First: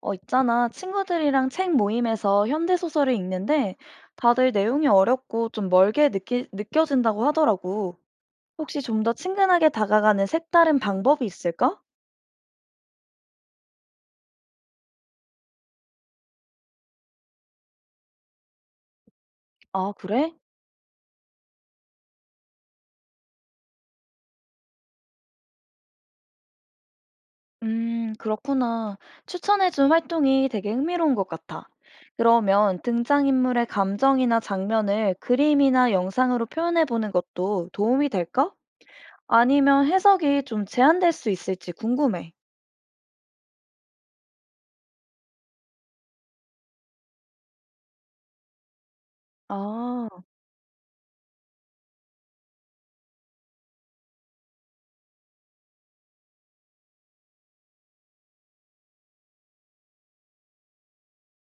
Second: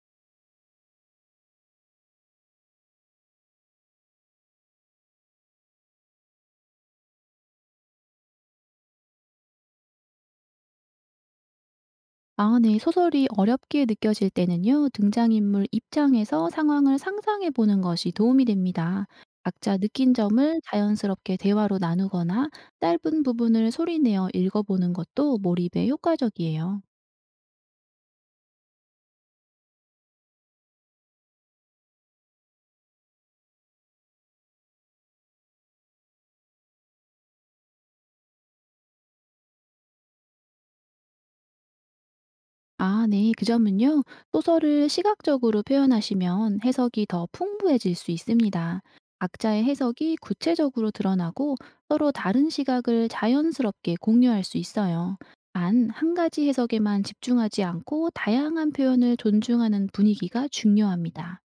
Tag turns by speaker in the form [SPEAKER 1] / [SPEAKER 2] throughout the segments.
[SPEAKER 1] 있잖아. 친구들이랑 책 모임에서 현대소설을 읽는데 다들 내용이 어렵고 좀 멀게 느껴진다고 하더라고. 혹시 좀 더 친근하게 다가가는 색다른 방법이 있을까?
[SPEAKER 2] 아 네. 소설이 어렵게 느껴질 때는요. 등장인물 입장에서 상황을 상상해 보는 것이 도움이 됩니다. 각자
[SPEAKER 1] 아,
[SPEAKER 2] 느낀
[SPEAKER 1] 그래?
[SPEAKER 2] 점을 자연스럽게 대화로 나누거나 짧은 부분을 소리내어 읽어보는 것도 몰입에 효과적이에요.
[SPEAKER 1] 그렇구나. 추천해준 활동이 되게 흥미로운 것 같아. 그러면 등장인물의 감정이나 장면을 그림이나 영상으로 표현해보는 것도 도움이 될까? 아니면 해석이 좀 제한될 수 있을지 궁금해.
[SPEAKER 2] 아, 네. 그 점은요. 소설을 시각적으로 표현하시면 해석이 더 풍부해질 수 있습니다. 각자의 해석이
[SPEAKER 1] 아.
[SPEAKER 2] 구체적으로 드러나고 서로 다른 시각을 자연스럽게 공유할 수 있어요. 단, 한 가지 해석에만 집중하지 않고 다양한 표현을 존중하는 분위기가 중요합니다.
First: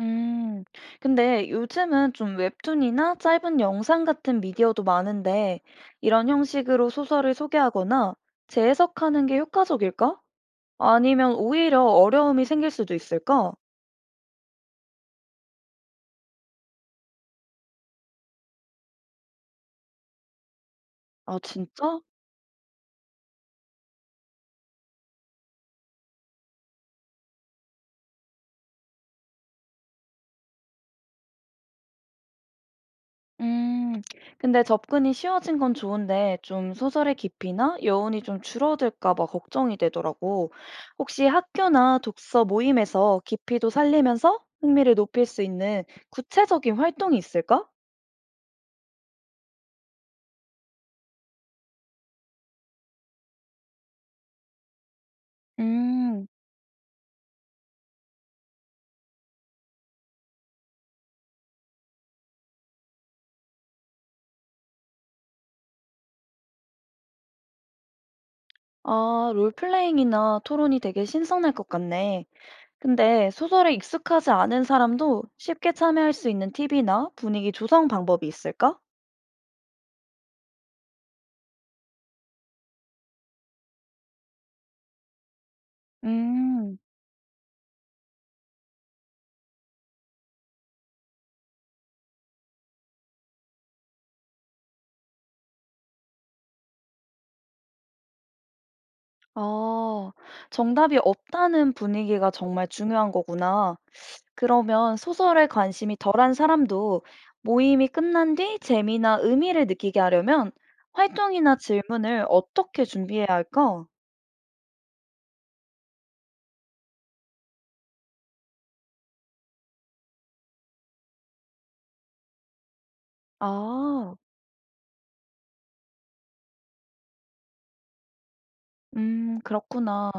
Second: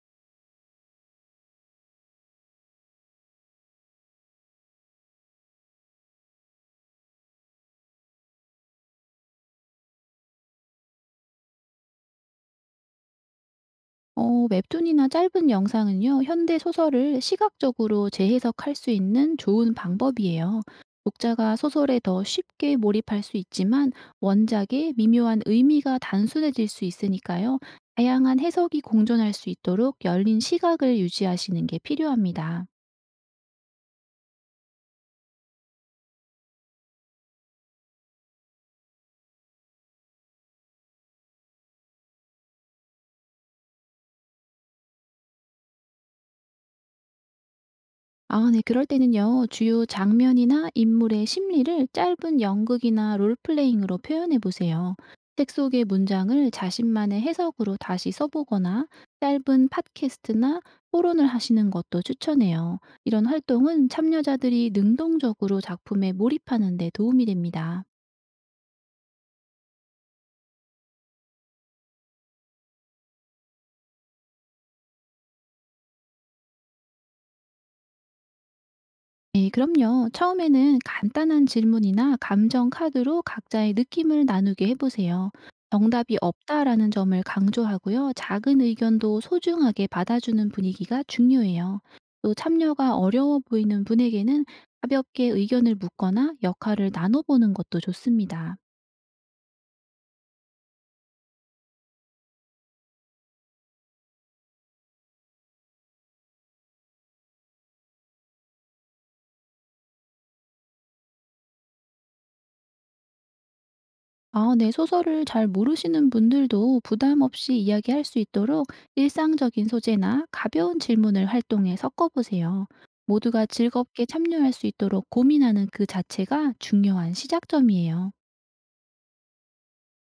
[SPEAKER 1] 음, 근데 요즘은 좀 웹툰이나 짧은 영상 같은 미디어도 많은데, 이런 형식으로 소설을 소개하거나 재해석하는 게 효과적일까? 아니면 오히려 어려움이 생길 수도 있을까?
[SPEAKER 2] 웹툰이나 짧은 영상은요, 현대 소설을 시각적으로 재해석할 수 있는 좋은 방법이에요.
[SPEAKER 1] 아,
[SPEAKER 2] 독자가
[SPEAKER 1] 진짜?
[SPEAKER 2] 소설에 더 쉽게 몰입할 수 있지만 원작의 미묘한 의미가 단순해질 수 있으니까요. 다양한 해석이 공존할 수 있도록 열린 시각을 유지하시는 게 필요합니다.
[SPEAKER 1] 음, 근데 접근이 쉬워진 건 좋은데, 좀 소설의 깊이나 여운이 좀 줄어들까 봐 걱정이 되더라고. 혹시 학교나 독서 모임에서 깊이도 살리면서 흥미를 높일 수 있는 구체적인 활동이 있을까?
[SPEAKER 2] 아 네. 그럴 때는요. 주요 장면이나 인물의 심리를 짧은 연극이나 롤플레잉으로 표현해 보세요. 책 속의
[SPEAKER 1] 음.
[SPEAKER 2] 문장을 자신만의 해석으로 다시 써보거나 짧은 팟캐스트나 토론을 하시는 것도 추천해요. 이런 활동은 참여자들이 능동적으로 작품에 몰입하는 데 도움이 됩니다.
[SPEAKER 1] 아, 롤플레잉이나 토론이 되게 신선할 것 같네. 근데 소설에 익숙하지 않은 사람도 쉽게 참여할 수 있는 팁이나 분위기 조성 방법이 있을까?
[SPEAKER 2] 네, 그럼요. 처음에는 간단한 질문이나 감정 카드로 각자의 느낌을 나누게 해보세요. 정답이
[SPEAKER 1] 음,
[SPEAKER 2] 없다라는 점을 강조하고요. 작은 의견도 소중하게 받아주는 분위기가 중요해요. 또 참여가 어려워 보이는 분에게는 가볍게 의견을 묻거나 역할을 나눠보는 것도 좋습니다.
[SPEAKER 1] 아, 정답이 없다는 분위기가 정말 중요한 거구나. 그러면 소설에 관심이 덜한 사람도 모임이 끝난 뒤 재미나 의미를 느끼게 하려면 활동이나 질문을 어떻게 준비해야 할까?
[SPEAKER 2] 아 네. 소설을 잘 모르시는 분들도 부담 없이 이야기할 수 있도록 일상적인 소재나 가벼운 질문을 활동에 섞어 보세요. 모두가 즐겁게
[SPEAKER 1] 아.
[SPEAKER 2] 참여할 수 있도록 고민하는 그 자체가 중요한 시작점이에요.
[SPEAKER 1] 그렇구나.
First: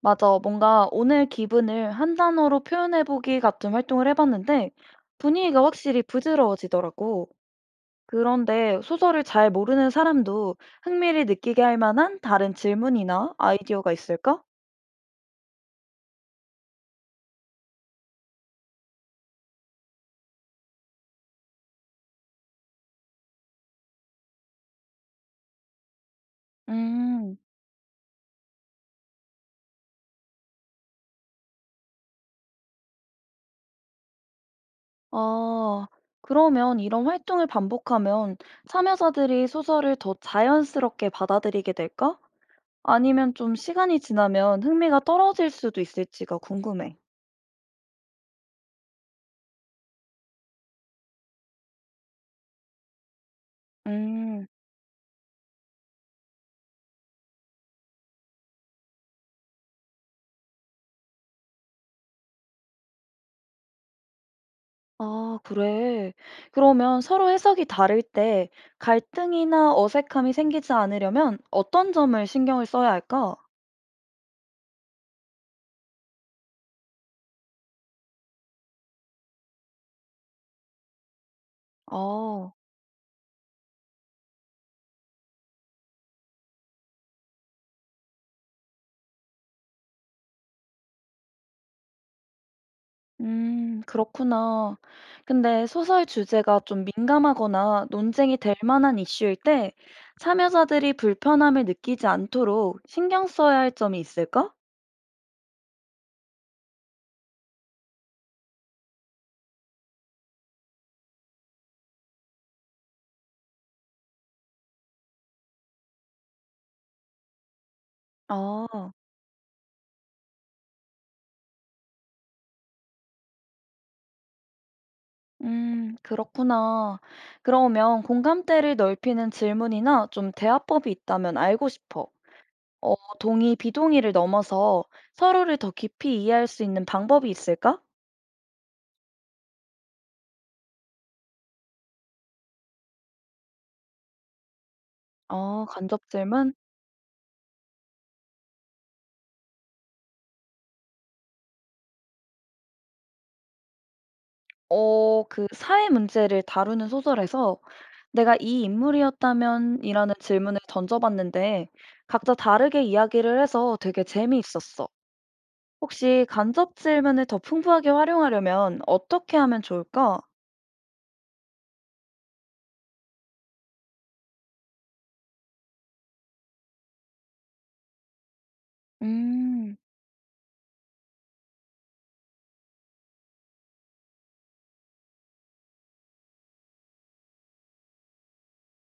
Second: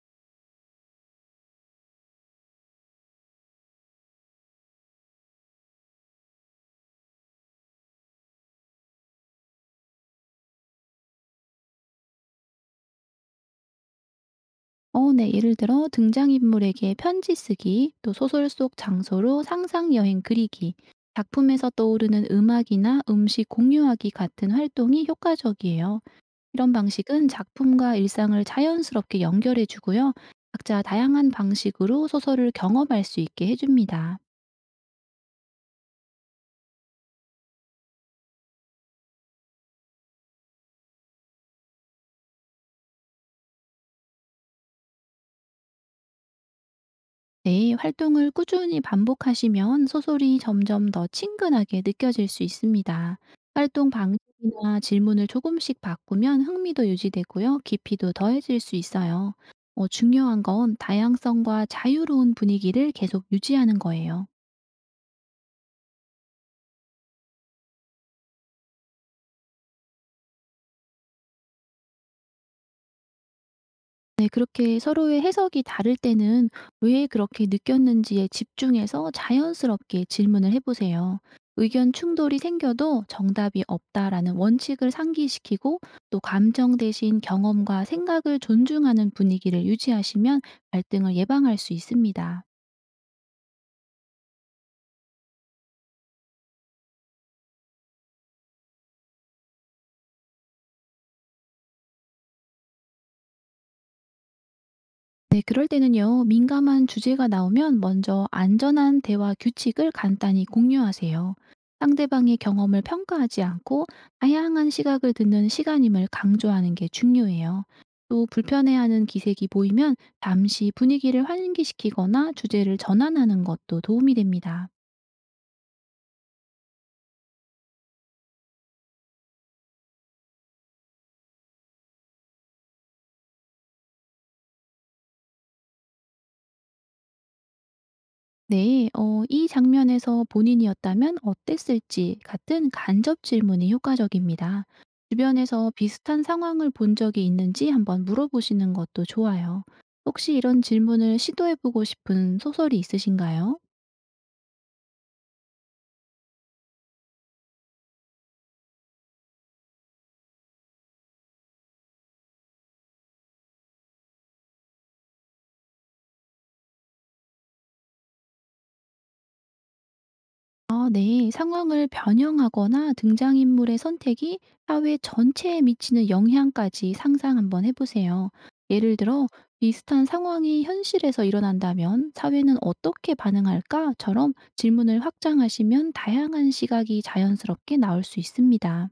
[SPEAKER 1] 맞아. 뭔가 오늘 기분을 한 단어로 표현해보기 같은 활동을 해봤는데 분위기가 확실히 부드러워지더라고. 그런데 소설을 잘 모르는 사람도 흥미를 느끼게 할 만한 다른 질문이나 아이디어가 있을까?
[SPEAKER 2] 네. 예를 들어 등장인물에게 편지 쓰기, 또 소설 속 장소로 상상 여행 그리기, 작품에서 떠오르는 음악이나 음식 공유하기 같은 활동이 효과적이에요. 이런 방식은
[SPEAKER 1] 음,
[SPEAKER 2] 작품과 일상을 자연스럽게 연결해 주고요. 각자 다양한 방식으로 소설을 경험할 수 있게 해줍니다.
[SPEAKER 1] 아, 그러면 이런 활동을 반복하면 참여자들이 소설을 더 자연스럽게 받아들이게 될까? 아니면 좀 시간이 지나면 흥미가 떨어질 수도 있을지가 궁금해.
[SPEAKER 2] 네, 활동을 꾸준히 반복하시면 소설이 점점 더 친근하게 느껴질 수 있습니다. 활동
[SPEAKER 1] 음.
[SPEAKER 2] 방식이나 질문을 조금씩 바꾸면 흥미도 유지되고요. 깊이도 더해질 수 있어요. 중요한 건 다양성과 자유로운 분위기를 계속 유지하는 거예요.
[SPEAKER 1] 아, 그래. 그러면 서로 해석이 다를 때 갈등이나 어색함이 생기지 않으려면 어떤 점을 신경을 써야 할까?
[SPEAKER 2] 네 그렇게 서로의 해석이 다를 때는 왜 그렇게 느꼈는지에 집중해서 자연스럽게 질문을 해 보세요. 의견 충돌이
[SPEAKER 1] 아,
[SPEAKER 2] 생겨도 정답이 없다라는 원칙을 상기시키고 또 감정 대신 경험과 생각을 존중하는 분위기를 유지하시면 갈등을 예방할 수 있습니다.
[SPEAKER 1] 그렇구나. 근데 소설 주제가 좀 민감하거나 논쟁이 될 만한 이슈일 때 참여자들이 불편함을 느끼지 않도록 신경 써야 할 점이 있을까?
[SPEAKER 2] 네, 그럴 때는요, 민감한 주제가 나오면 먼저 안전한 대화 규칙을 간단히 공유하세요. 상대방의 경험을 평가하지 않고 다양한 시각을 듣는 시간임을 강조하는 게 중요해요. 또
[SPEAKER 1] 아,
[SPEAKER 2] 불편해하는 기색이 보이면 잠시 분위기를 환기시키거나 주제를 전환하는 것도 도움이 됩니다.
[SPEAKER 1] 그렇구나. 그러면 공감대를 넓히는 질문이나 좀 대화법이 있다면 알고 싶어. 동의, 비동의를 넘어서 서로를 더 깊이 이해할 수 있는 방법이 있을까?
[SPEAKER 2] 네, 이 장면에서 본인이었다면 어땠을지 같은 간접 질문이 효과적입니다.
[SPEAKER 1] 아,
[SPEAKER 2] 주변에서
[SPEAKER 1] 간접
[SPEAKER 2] 비슷한
[SPEAKER 1] 질문?
[SPEAKER 2] 상황을 본 적이 있는지 한번 물어보시는 것도 좋아요. 혹시 이런 질문을 시도해보고 싶은 소설이 있으신가요?
[SPEAKER 1] 어, 그 사회 문제를 다루는 소설에서 내가 이 인물이었다면 이라는 질문을 던져봤는데 각자 다르게 이야기를 해서 되게 재미있었어. 혹시 간접 질문을 더 풍부하게 활용하려면 어떻게 하면 좋을까?
[SPEAKER 2] 아 네. 상황을 변형하거나 등장인물의 선택이 사회 전체에 미치는 영향까지 상상 한번 해 보세요. 예를 들어
[SPEAKER 1] 음.
[SPEAKER 2] "비슷한 상황이 현실에서 일어난다면 사회는 어떻게 반응할까?"처럼 질문을 확장하시면 다양한 시각이 자연스럽게 나올 수 있습니다.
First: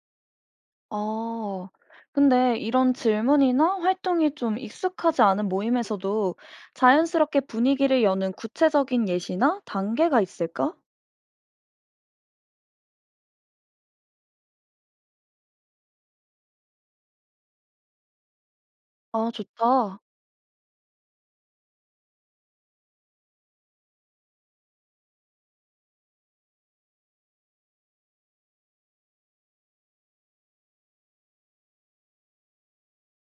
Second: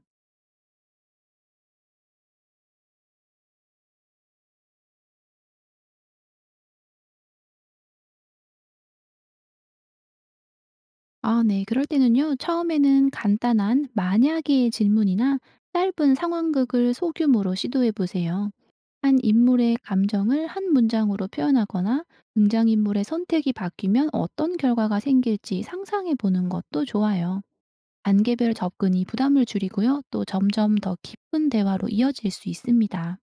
[SPEAKER 1] 아, 근데 이런 질문이나 활동이 좀 익숙하지 않은 모임에서도 자연스럽게 분위기를 여는 구체적인 예시나 단계가 있을까?
[SPEAKER 2] 아 네. 그럴 때는요. 처음에는 간단한 만약의 질문이나 짧은 상황극을 소규모로 시도해 보세요. 한
[SPEAKER 1] 아,
[SPEAKER 2] 인물의
[SPEAKER 1] 좋다.
[SPEAKER 2] 감정을 한 문장으로 표현하거나 등장인물의 선택이 바뀌면 어떤 결과가 생길지 상상해 보는 것도 좋아요. 단계별 접근이 부담을 줄이고요. 또 점점 더 깊은 대화로 이어질 수 있습니다.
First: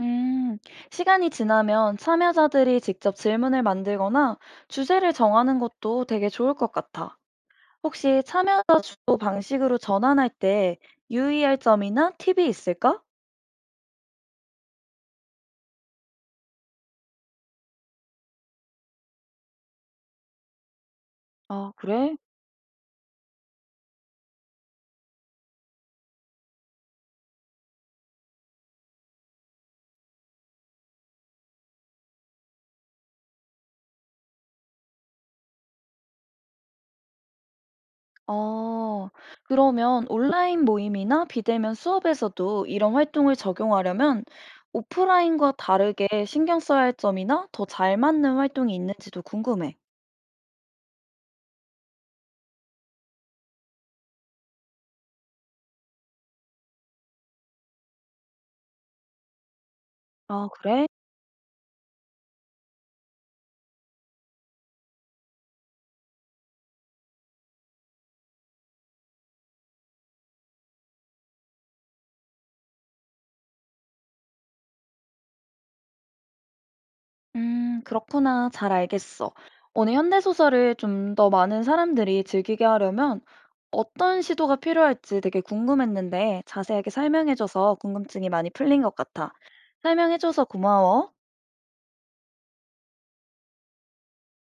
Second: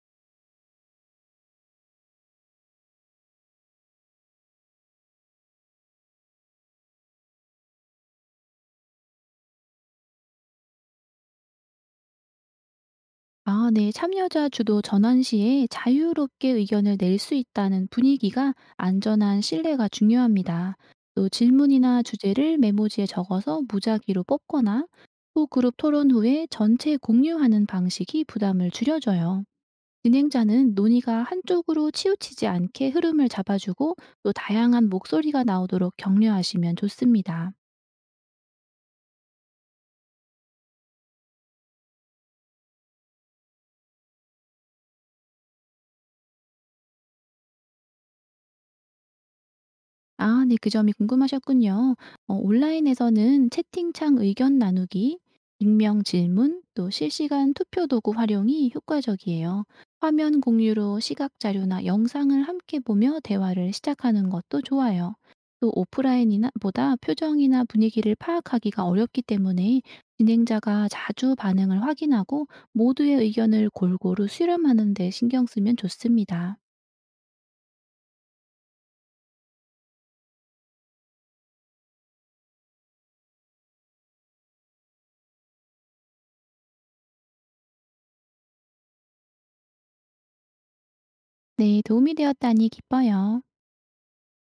[SPEAKER 1] 음, 시간이 지나면 참여자들이 직접 질문을 만들거나 주제를 정하는 것도 되게 좋을 것 같아. 혹시 참여자 주도 방식으로 전환할 때 유의할 점이나 팁이 있을까?
[SPEAKER 2] 아, 네. 참여자 주도 전환 시에 자유롭게 의견을 낼 수 있다는 분위기가 안전한 신뢰가 중요합니다. 또
[SPEAKER 1] 아,
[SPEAKER 2] 질문이나
[SPEAKER 1] 그래?
[SPEAKER 2] 주제를 메모지에 적어서 무작위로 뽑거나 또 그룹 토론 후에 전체 공유하는 방식이 부담을 줄여줘요. 진행자는 논의가 한쪽으로 치우치지 않게 흐름을 잡아주고 또 다양한 목소리가 나오도록 격려하시면 좋습니다.
[SPEAKER 1] 어, 그러면 온라인 모임이나 비대면 수업에서도 이런 활동을 적용하려면 오프라인과 다르게 신경 써야 할 점이나 더 잘 맞는 활동이 있는지도 궁금해.
[SPEAKER 2] 아 네. 그 점이 궁금하셨군요. 온라인에서는 채팅창 의견 나누기, 익명 질문, 또 실시간 투표 도구 활용이 효과적이에요. 화면
[SPEAKER 1] 아, 그래?
[SPEAKER 2] 공유로 시각 자료나 영상을 함께 보며 대화를 시작하는 것도 좋아요. 또 오프라인이나 보다 표정이나 분위기를 파악하기가 어렵기 때문에 진행자가 자주 반응을 확인하고 모두의 의견을 골고루 수렴하는 데 신경 쓰면 좋습니다.
[SPEAKER 1] 그렇구나. 잘 알겠어. 오늘 현대소설을 좀 더 많은 사람들이 즐기게 하려면 어떤 시도가 필요할지 되게 궁금했는데 자세하게 설명해줘서 궁금증이 많이 풀린 것 같아. 설명해줘서 고마워.
[SPEAKER 2] 네. 도움이 되었다니 기뻐요.